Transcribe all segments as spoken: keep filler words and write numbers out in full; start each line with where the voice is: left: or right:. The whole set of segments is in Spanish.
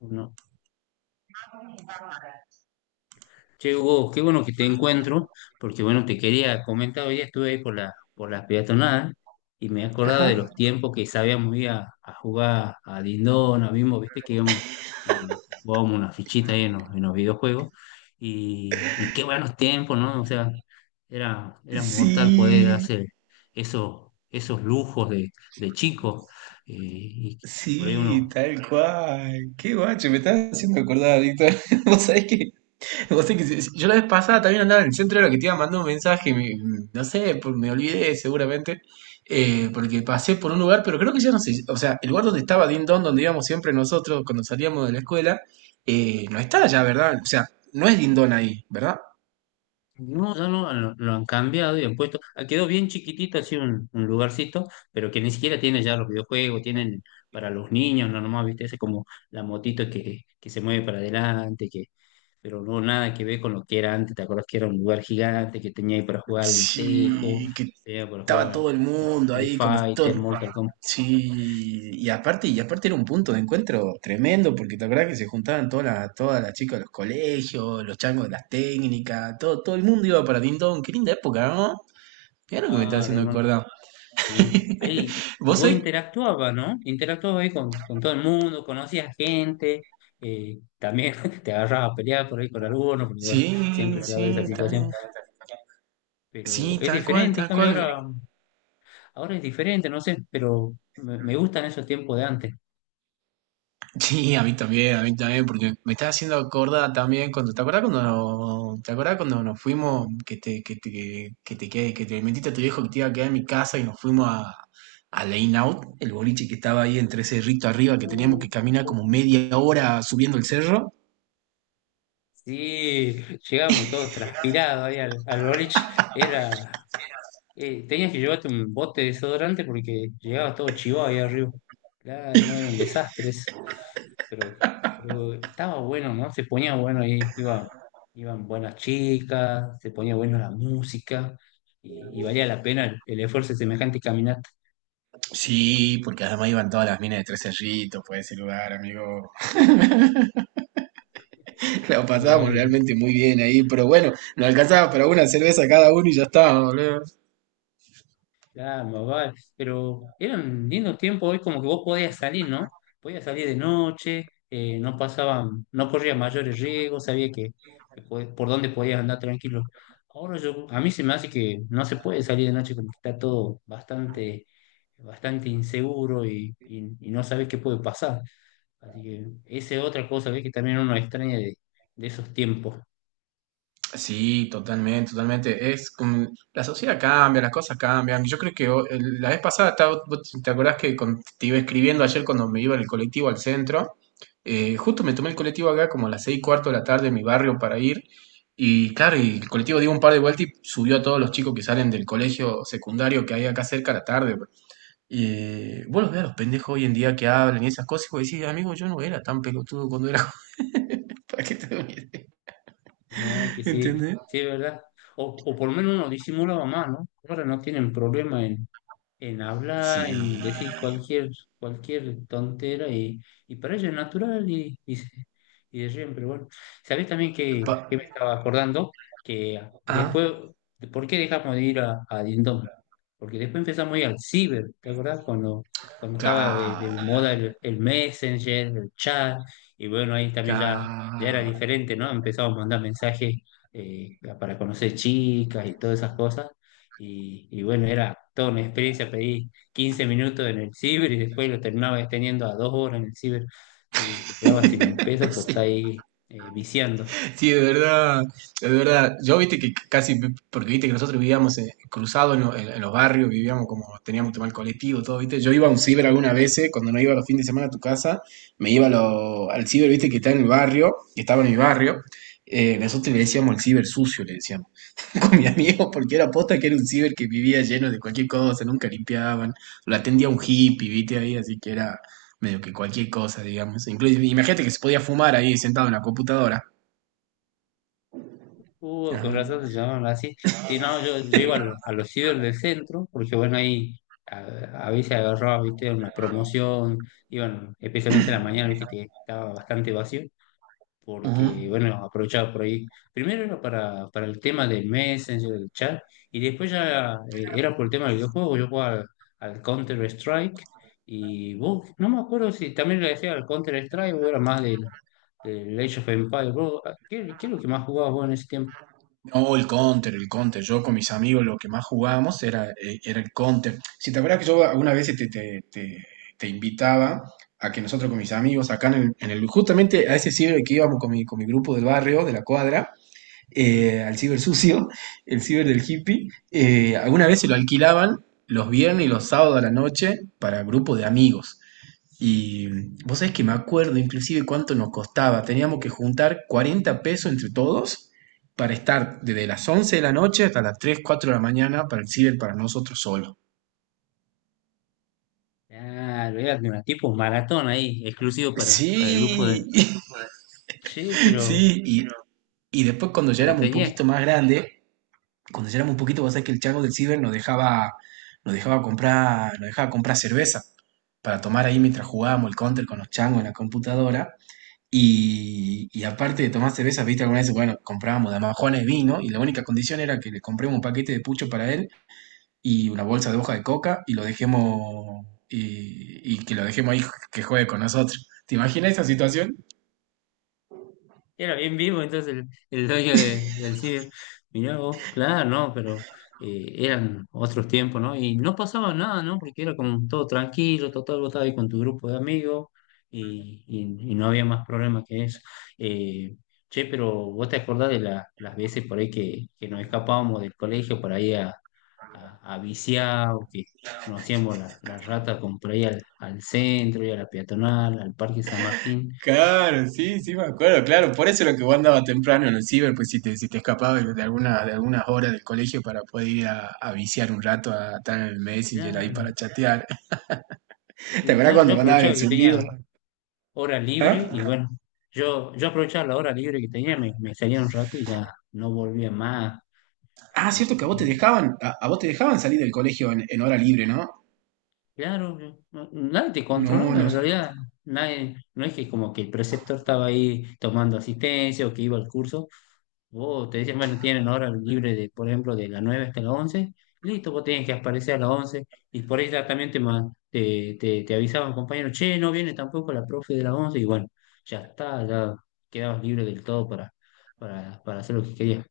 left: No. Che, Hugo, qué bueno que te encuentro, porque bueno, te quería comentar, hoy día estuve ahí por la, por las peatonal y me he acordado de
right: Ajá.
left: los tiempos que sabíamos ir a, a jugar a Dindón, a Bimbo, viste que íbamos y jugábamos una fichita ahí en los, en los videojuegos, y, y qué buenos tiempos, ¿no? O sea, era, era mortal poder
right: Sí,
left: hacer esos, esos lujos de, de chico, eh, y por ahí
right: sí,
left: uno.
right: tal cual. Qué guacho, me estás haciendo acordar, Víctor. Vos sabés que, vos sabés que si- si, yo la vez pasada también andaba en el centro, de la que te iba mandando un mensaje, me- no sé, por- me olvidé seguramente, eh, porque pasé por un lugar, pero creo que ya no sé, o sea, el lugar donde estaba Dindon, donde íbamos siempre nosotros cuando salíamos de la escuela, eh, no está ya, ¿verdad? O sea, no es Dindon ahí, ¿verdad?
left: No, ya no, lo, lo han cambiado y han puesto, ah, quedó bien chiquitito así un, un lugarcito, pero que ni siquiera tiene ya los videojuegos, tienen para los niños, no nomás, viste, ese como la motito que, que se mueve para adelante, que, pero no nada que ver con lo que era antes. ¿Te acuerdas que era un lugar gigante que tenía ahí para jugar el tejo,
right: Sí, que
left: tenía para
right: estaba
left: jugar
right: todo el
left: el
right: mundo
left: Street
right: ahí con
left: Fighter,
right: todo.
left: Mortal Kombat?
right: Sí, y aparte, y aparte era un punto de encuentro tremendo, porque te acuerdas que se juntaban todas las, todas las chicas de los colegios, los changos de las técnicas, todo, todo el mundo iba para Dindon, qué linda época, ¿no? Mira lo que me está
left: Claro,
right: haciendo
left: no,
right: acordar.
left: qué lindo. Ahí, y
right: ¿Vos
left: vos
right: sabés?
left: interactuabas, ¿no? Interactuabas ahí con, con todo el mundo, conocías gente, eh, también te agarrabas a pelear por ahí con algunos, porque bueno,
right: Sí,
left: siempre se da esa
right: sí,
left: situación,
right: tal,
left: pero
right: sí,
left: es
right: tal cual,
left: diferente, en
right: tal
left: cambio
right: cual.
left: ahora, ahora es diferente, no sé, pero me, me gustan esos tiempos de antes.
right: Sí, a mí también, a mí también, porque me está haciendo acordar también cuando, ¿te acordás cuando, no, te acordás cuando nos fuimos, que te, que te, que te, que, que te metiste a tu viejo que te iba a quedar en mi casa y nos fuimos a, a la In Out, el boliche que estaba ahí entre cerrito arriba, que teníamos
left: Uh,
right: que caminar como media hora subiendo el cerro?
left: Sí, llegamos todos transpirados ahí al, al boliche, era. Eh, tenías que llevarte un bote de desodorante porque llegabas todo chivado ahí arriba. Claro, no era un desastre eso. Pero, pero estaba bueno, ¿no? Se ponía bueno ahí, iba, iban buenas chicas, se ponía bueno la música y, y valía la pena el, el esfuerzo de semejante caminata.
right: Sí, porque además iban todas las minas de Tres Cerritos por ese lugar, amigo. La
left: Ah,
right: pasábamos
left: bueno.
right: realmente muy bien ahí, pero bueno, nos alcanzaba para una cerveza cada uno y ya está, boludo.
left: Claro, vale. Pero eran lindos tiempos, hoy como que vos podías salir, ¿no? Podías salir de noche, eh, no pasaban, no corrías mayores riesgos, sabía que, que pod- por dónde podías andar tranquilo. Ahora yo, a mí se me hace que no se puede salir de noche, como que está todo bastante, bastante inseguro y, y- y no sabes qué puede pasar. Así que esa es otra cosa, ¿ves? Que también uno extraña de, de esos tiempos.
right: Sí, totalmente, totalmente. Es como- la sociedad cambia, las cosas cambian. Yo creo que ho- el- la vez pasada, estaba- vos ¿te acordás que con- te iba escribiendo ayer cuando me iba en el colectivo al centro? Eh, justo me tomé el colectivo acá como a las seis y cuarto de la tarde en mi barrio para ir. Y claro, y el colectivo dio un par de vueltas y subió a todos los chicos que salen del colegio secundario que hay acá cerca a la tarde, pues. Y vos los ves a los pendejos hoy en día que hablan y esas cosas y vos decís, amigo, yo no era tan pelotudo cuando era joven. ¿Para qué te voy a decir?
left: No, es que sí,
right: ¿Entendés?
left: sí es verdad. O, o por lo menos uno disimulaba más, ¿no? Ahora no tienen problema en en hablar,
right: Sí,
left: en decir cualquier, cualquier tontera y, y para ella es natural y, y, se- y de siempre. Bueno, ¿sabés también que, que me
right: Pa-
left: estaba acordando? Que
right: ah,
left: después, ¿por qué dejamos de ir a, a Dindón? Porque después empezamos a ir al ciber, ¿te acordás? Cuando, cuando
right: ca,
left: estaba de, de moda el, el Messenger, el chat, y bueno, ahí también
right: ca.
left: ya, ya era diferente, ¿no? Empezamos a mandar mensajes, eh, para conocer chicas y todas esas cosas. Y, y bueno, era toda una experiencia, pedí quince minutos en el ciber y después lo terminaba extendiendo a dos horas en el ciber y te quedaba sin un peso por estar
right: Sí,
left: ahí, eh, viciando.
right: sí, de verdad, de verdad. Yo viste que casi, porque viste que nosotros vivíamos eh, cruzados en, lo- en- en los barrios, vivíamos como teníamos tema el colectivo, todo, viste. Yo iba a un ciber algunas veces, cuando no iba los fines de semana a tu casa, me iba a lo- al ciber, viste, que está en el barrio, que estaba en mi barrio. Eh, nosotros le decíamos el ciber sucio, le decíamos. Con mi amigo, porque era posta que era un ciber que vivía lleno de cualquier cosa, nunca limpiaban, lo atendía un hippie, viste ahí, así que era medio que cualquier cosa, digamos. Incluso, imagínate que se podía fumar ahí sentado en la computadora.
left: Uh, con razón
right: Ah,
left: se llamaban así. Si no, yo, yo iba a, lo- a los ciber del centro, porque bueno, ahí a, a veces agarraba, viste, una promoción, iban, especialmente en la mañana, viste, que estaba bastante vacío
right: ujú.
left: porque, bueno, aprovechaba por ahí. Primero era para, para el tema del Messenger, el chat, y después ya, eh, era por el tema del videojuego. Yo jugaba al, Counter-Strike, y vos, no me acuerdo si también le decía al Counter-Strike o era más del, del Age of Empires. Vos, ah, ¿Qué, qué es lo que más jugabas vos en ese tiempo?
right: O el counter, el counter. Yo con mis amigos lo que más jugábamos era, eh, era el counter. Si te acuerdas que yo algunas veces te, te- te- te invitaba a que nosotros con mis amigos acá en el, en el- justamente a ese ciber que íbamos con mi, con mi grupo del barrio, de la cuadra,
left: ¿Mm?
right: eh, al ciber sucio, el ciber del hippie. Eh, alguna vez se lo alquilaban los viernes y los sábados a la noche para grupos de amigos. Y vos sabés que me acuerdo inclusive cuánto nos costaba. Teníamos que juntar cuarenta pesos entre todos para estar desde las once de la noche hasta las tres cuatro de la mañana para el ciber para nosotros solos.
left: Ah, lo era de una tipo maratón ahí, exclusivo para,
right: Sí,
left: para el grupo de... Sí, pero,
right: sí, y, y después cuando ya
left: pero
right: éramos un poquito
left: tenías
right: más grandes, cuando ya éramos un poquito, vos sabés que el chango del Ciber nos dejaba, nos dejaba comprar, nos dejaba comprar cerveza para tomar ahí mientras jugábamos el counter con los changos en la computadora. Y, y aparte de tomar cerveza, viste, alguna vez, bueno, comprábamos de majones de vino y la única condición era que le compremos un paquete de pucho para él y una bolsa de hoja de coca y lo dejemos y, y que lo dejemos ahí que juegue con nosotros. ¿Te imaginas esa situación?
left: Era bien vivo entonces el, el dueño de- del ciber. Mirá vos, claro, no, pero, eh, eran otros tiempos, ¿no? Y no pasaba nada, ¿no? Porque era como todo tranquilo, total, vos estabas ahí con tu grupo de amigos y, y- y no había más problema que eso. Eh, Che, pero vos te acordás de la- las veces por ahí que, que nos escapábamos del colegio por ahí a, a, a viciar, o que nos hacíamos la, la rata con, por ahí al, al centro y a la peatonal, al Parque San Martín.
right: Claro, sí, sí, me acuerdo, claro. Por eso era que vos andabas temprano en el ciber, pues si te, si te escapabas de alguna, de algunas horas del colegio para poder ir a, a viciar un rato a estar en el Messenger ahí
left: Ya,
right: para chatear. ¿Te
left: y
right: acuerdas
left: claro, yo
right: cuando mandaban
left: aprovechaba
right: el
left: que
right: zumbido?
left: tenía hora libre y
right: ¿Ah?
left: bueno, yo, yo aprovechaba la hora libre que tenía, me, me salía un rato y ya no volvía más.
right: Ah,
left: Me
right: cierto que a vos te
left: ponía.
right: dejaban, a, a vos te dejaban salir del colegio en, en hora libre, ¿no?
left: Claro, yo- no- nadie te
right: No,
left: controlaba
right: no,
left: en realidad, nadie, no es que como que el preceptor estaba ahí tomando asistencia o que iba al curso. Vos te dicen, bueno, tienen hora libre de, por ejemplo, de las nueve hasta las once, listo, vos tenés que aparecer a las once, y por ahí ya también te, ma- te, te, te avisaban, compañero, che, no viene tampoco la profe de las once, y bueno, ya está, ya quedabas libre del todo para, para, para hacer lo que querías.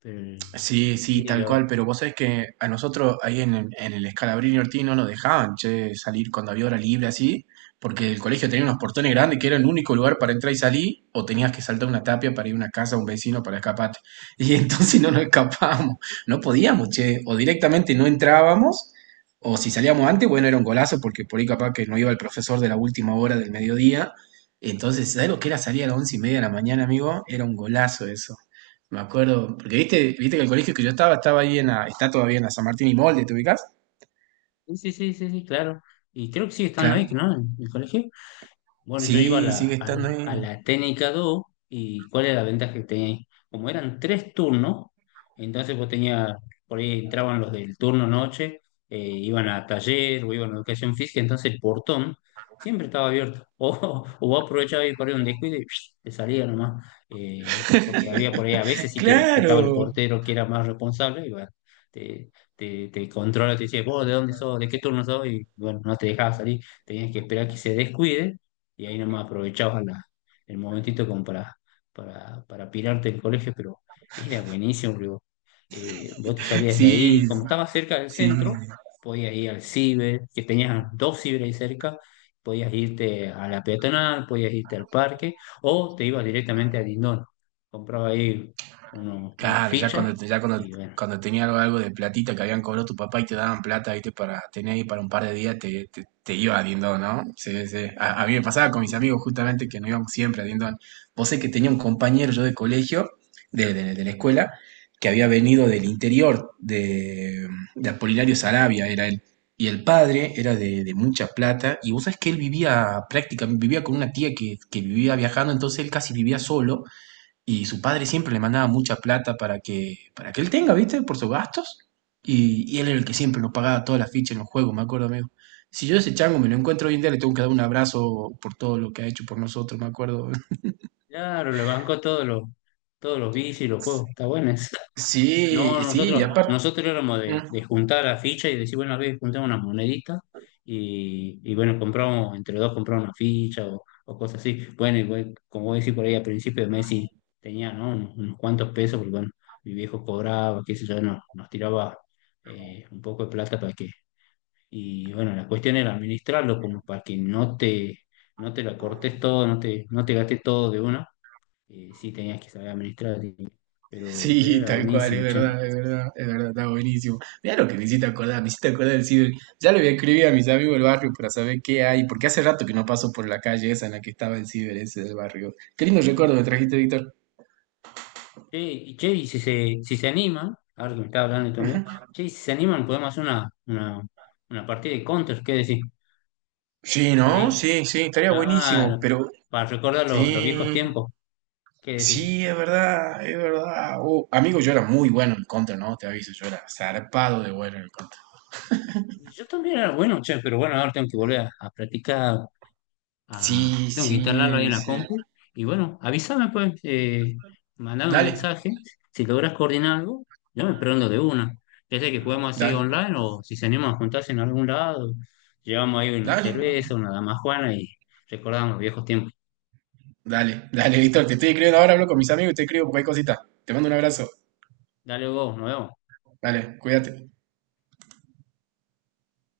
left: Pero, eh,
right: sí, sí,
left: sí,
right: tal
left: yo-
right: cual, pero vos sabés que a nosotros ahí en el, en el Scalabrini Ortiz no nos dejaban, che, salir cuando había hora libre así, porque el colegio tenía unos portones grandes que era el único lugar para entrar y salir, o tenías que saltar una tapia para ir a una casa a un vecino para escaparte. Y entonces no nos escapábamos, no podíamos, che, o directamente no entrábamos, o si salíamos antes, bueno, era un golazo, porque por ahí capaz que no iba el profesor de la última hora del mediodía. Entonces, ¿sabés lo que era salir a las once y media de la mañana, amigo? Era un golazo eso. Me acuerdo, porque viste, viste que el colegio que yo estaba, estaba ahí en la, está todavía en la San Martín y Molde, ¿te ubicás?
left: Sí, sí, sí, sí, sí, claro. Y creo que sigue estando ahí,
right: Claro.
left: ¿no? En el colegio. Bueno, yo iba a
right: Sí, sigue
left: la, a
right: estando
left: la,
right: ahí.
left: a la técnica dos. ¿Y cuál era la ventaja que tenía ahí? Como eran tres turnos, entonces vos tenías, por ahí entraban los del turno noche, eh, iban a taller o iban a educación física, entonces el portón siempre estaba abierto. O, o vos aprovechabas y por ahí un descuido y psh, te salía nomás, eh, porque había por ahí a veces sí que, que estaba el
right: Claro.
left: portero que era más responsable, y bueno, te, te, te controla, te decía, vos de dónde sos, de qué turno sos, y bueno, no te dejaba salir, tenías que esperar que se descuide y ahí nomás aprovechabas la- el momentito como para, para, para pirarte el colegio, pero era buenísimo, digo. Eh, vos te salías de ahí
right: Sí,
left: y como estabas cerca del
right: sí.
left: centro, podías ir al ciber, que tenías dos ciber ahí cerca, podías irte a la peatonal, podías irte al parque, o te ibas directamente a Lindón, compraba ahí uno, unas
right: Claro, ya
left: fichas,
right: cuando, ya cuando,
left: y bueno,
right: cuando tenía algo, algo de platita que habían cobrado tu papá y te daban plata, viste, para tener ahí para un par de días, te, te, te iba a Dindón, ¿no? Sí, sí. A, a mí me pasaba con mis amigos justamente que no íbamos siempre a Dindón. Vos sé que tenía un compañero yo de colegio, de, de- de la escuela, que había venido del interior, de, de Apolinario Sarabia era él. Y el padre era de, de mucha plata, y vos sabés que él vivía prácticamente, vivía con una tía que, que vivía viajando, entonces él casi vivía solo y su padre siempre le mandaba mucha plata para que, para que él tenga, ¿viste? Por sus gastos. Y, y él era el que siempre nos pagaba todas las fichas en los juegos, me acuerdo, amigo. Si yo ese chango me lo encuentro hoy en día, le tengo que dar un abrazo por todo lo que ha hecho por nosotros, me acuerdo.
left: claro, le bancó todos los, todos los, bicis y los juegos, está bueno eso. No,
right: Sí, sí, y
left: nosotros,
right: aparte.
left: nosotros éramos de, de
right: ¿No?
left: juntar la ficha y decir, bueno, a ver, juntamos unas moneditas, y, y bueno, compramos, entre dos compramos una ficha, o, o cosas así. Bueno, y bueno, como vos decís por ahí, al principio de mes sí tenía, ¿no? Unos, unos cuantos pesos, porque bueno, mi viejo cobraba, qué sé yo, no- nos tiraba, eh, un poco de plata para que... Y bueno, la cuestión era administrarlo como para que no te, no te la cortes todo, no te, no te gastes todo de una. Eh, sí, tenías que saber administrar, así que- pero, pero
right: Sí,
left: era
right: tal cual, es
left: buenísimo, che.
right: verdad, es verdad, es verdad, está buenísimo. Mirá lo que me hiciste acordar, me hiciste acordar del Ciber. Ya le voy a escribir a mis amigos del barrio para saber qué hay, porque hace rato que no paso por la calle esa en la que estaba el Ciber ese del barrio. Qué lindo recuerdo me trajiste, Víctor.
left: Che, y che, y si se, si se animan, ahora que me estaba hablando de tu amigo, che, y si se animan, podemos hacer una, una, una partida de Counter, ¿qué decís?
right: Sí,
left: Por
right: ¿no?
left: ahí,
right: Sí, sí, estaría buenísimo,
left: claro,
right: pero
left: para recordar los, los, viejos
right: sí,
left: tiempos, ¿qué decís?
right: sí, es verdad, es verdad. Uh, amigo, yo era muy bueno en contra, ¿no? Te aviso, yo era zarpado de bueno en contra.
left: Y Yo también era bueno, che, pero bueno, ahora tengo que volver a, a practicar. Ah,
right: Sí,
left: tengo que instalarlo ahí
right: sí,
left: en la
right: sí.
left: compu. Y bueno, avísame, pues, eh, mandame un
right: Dale,
left: mensaje. Si logras coordinar algo, yo me prendo de una. Ya sea que jugamos así
right: dale,
left: online, o si se animan a juntarse en algún lado, llevamos ahí una
right: dale,
left: cerveza, una damajuana y recordamos los viejos tiempos.
right: dale, dale, Víctor, te estoy escribiendo ahora, hablo con mis amigos y te escribo cualquier cosita. Te mando un abrazo.
left: Dale vos, nos vemos.
right: Dale, cuídate.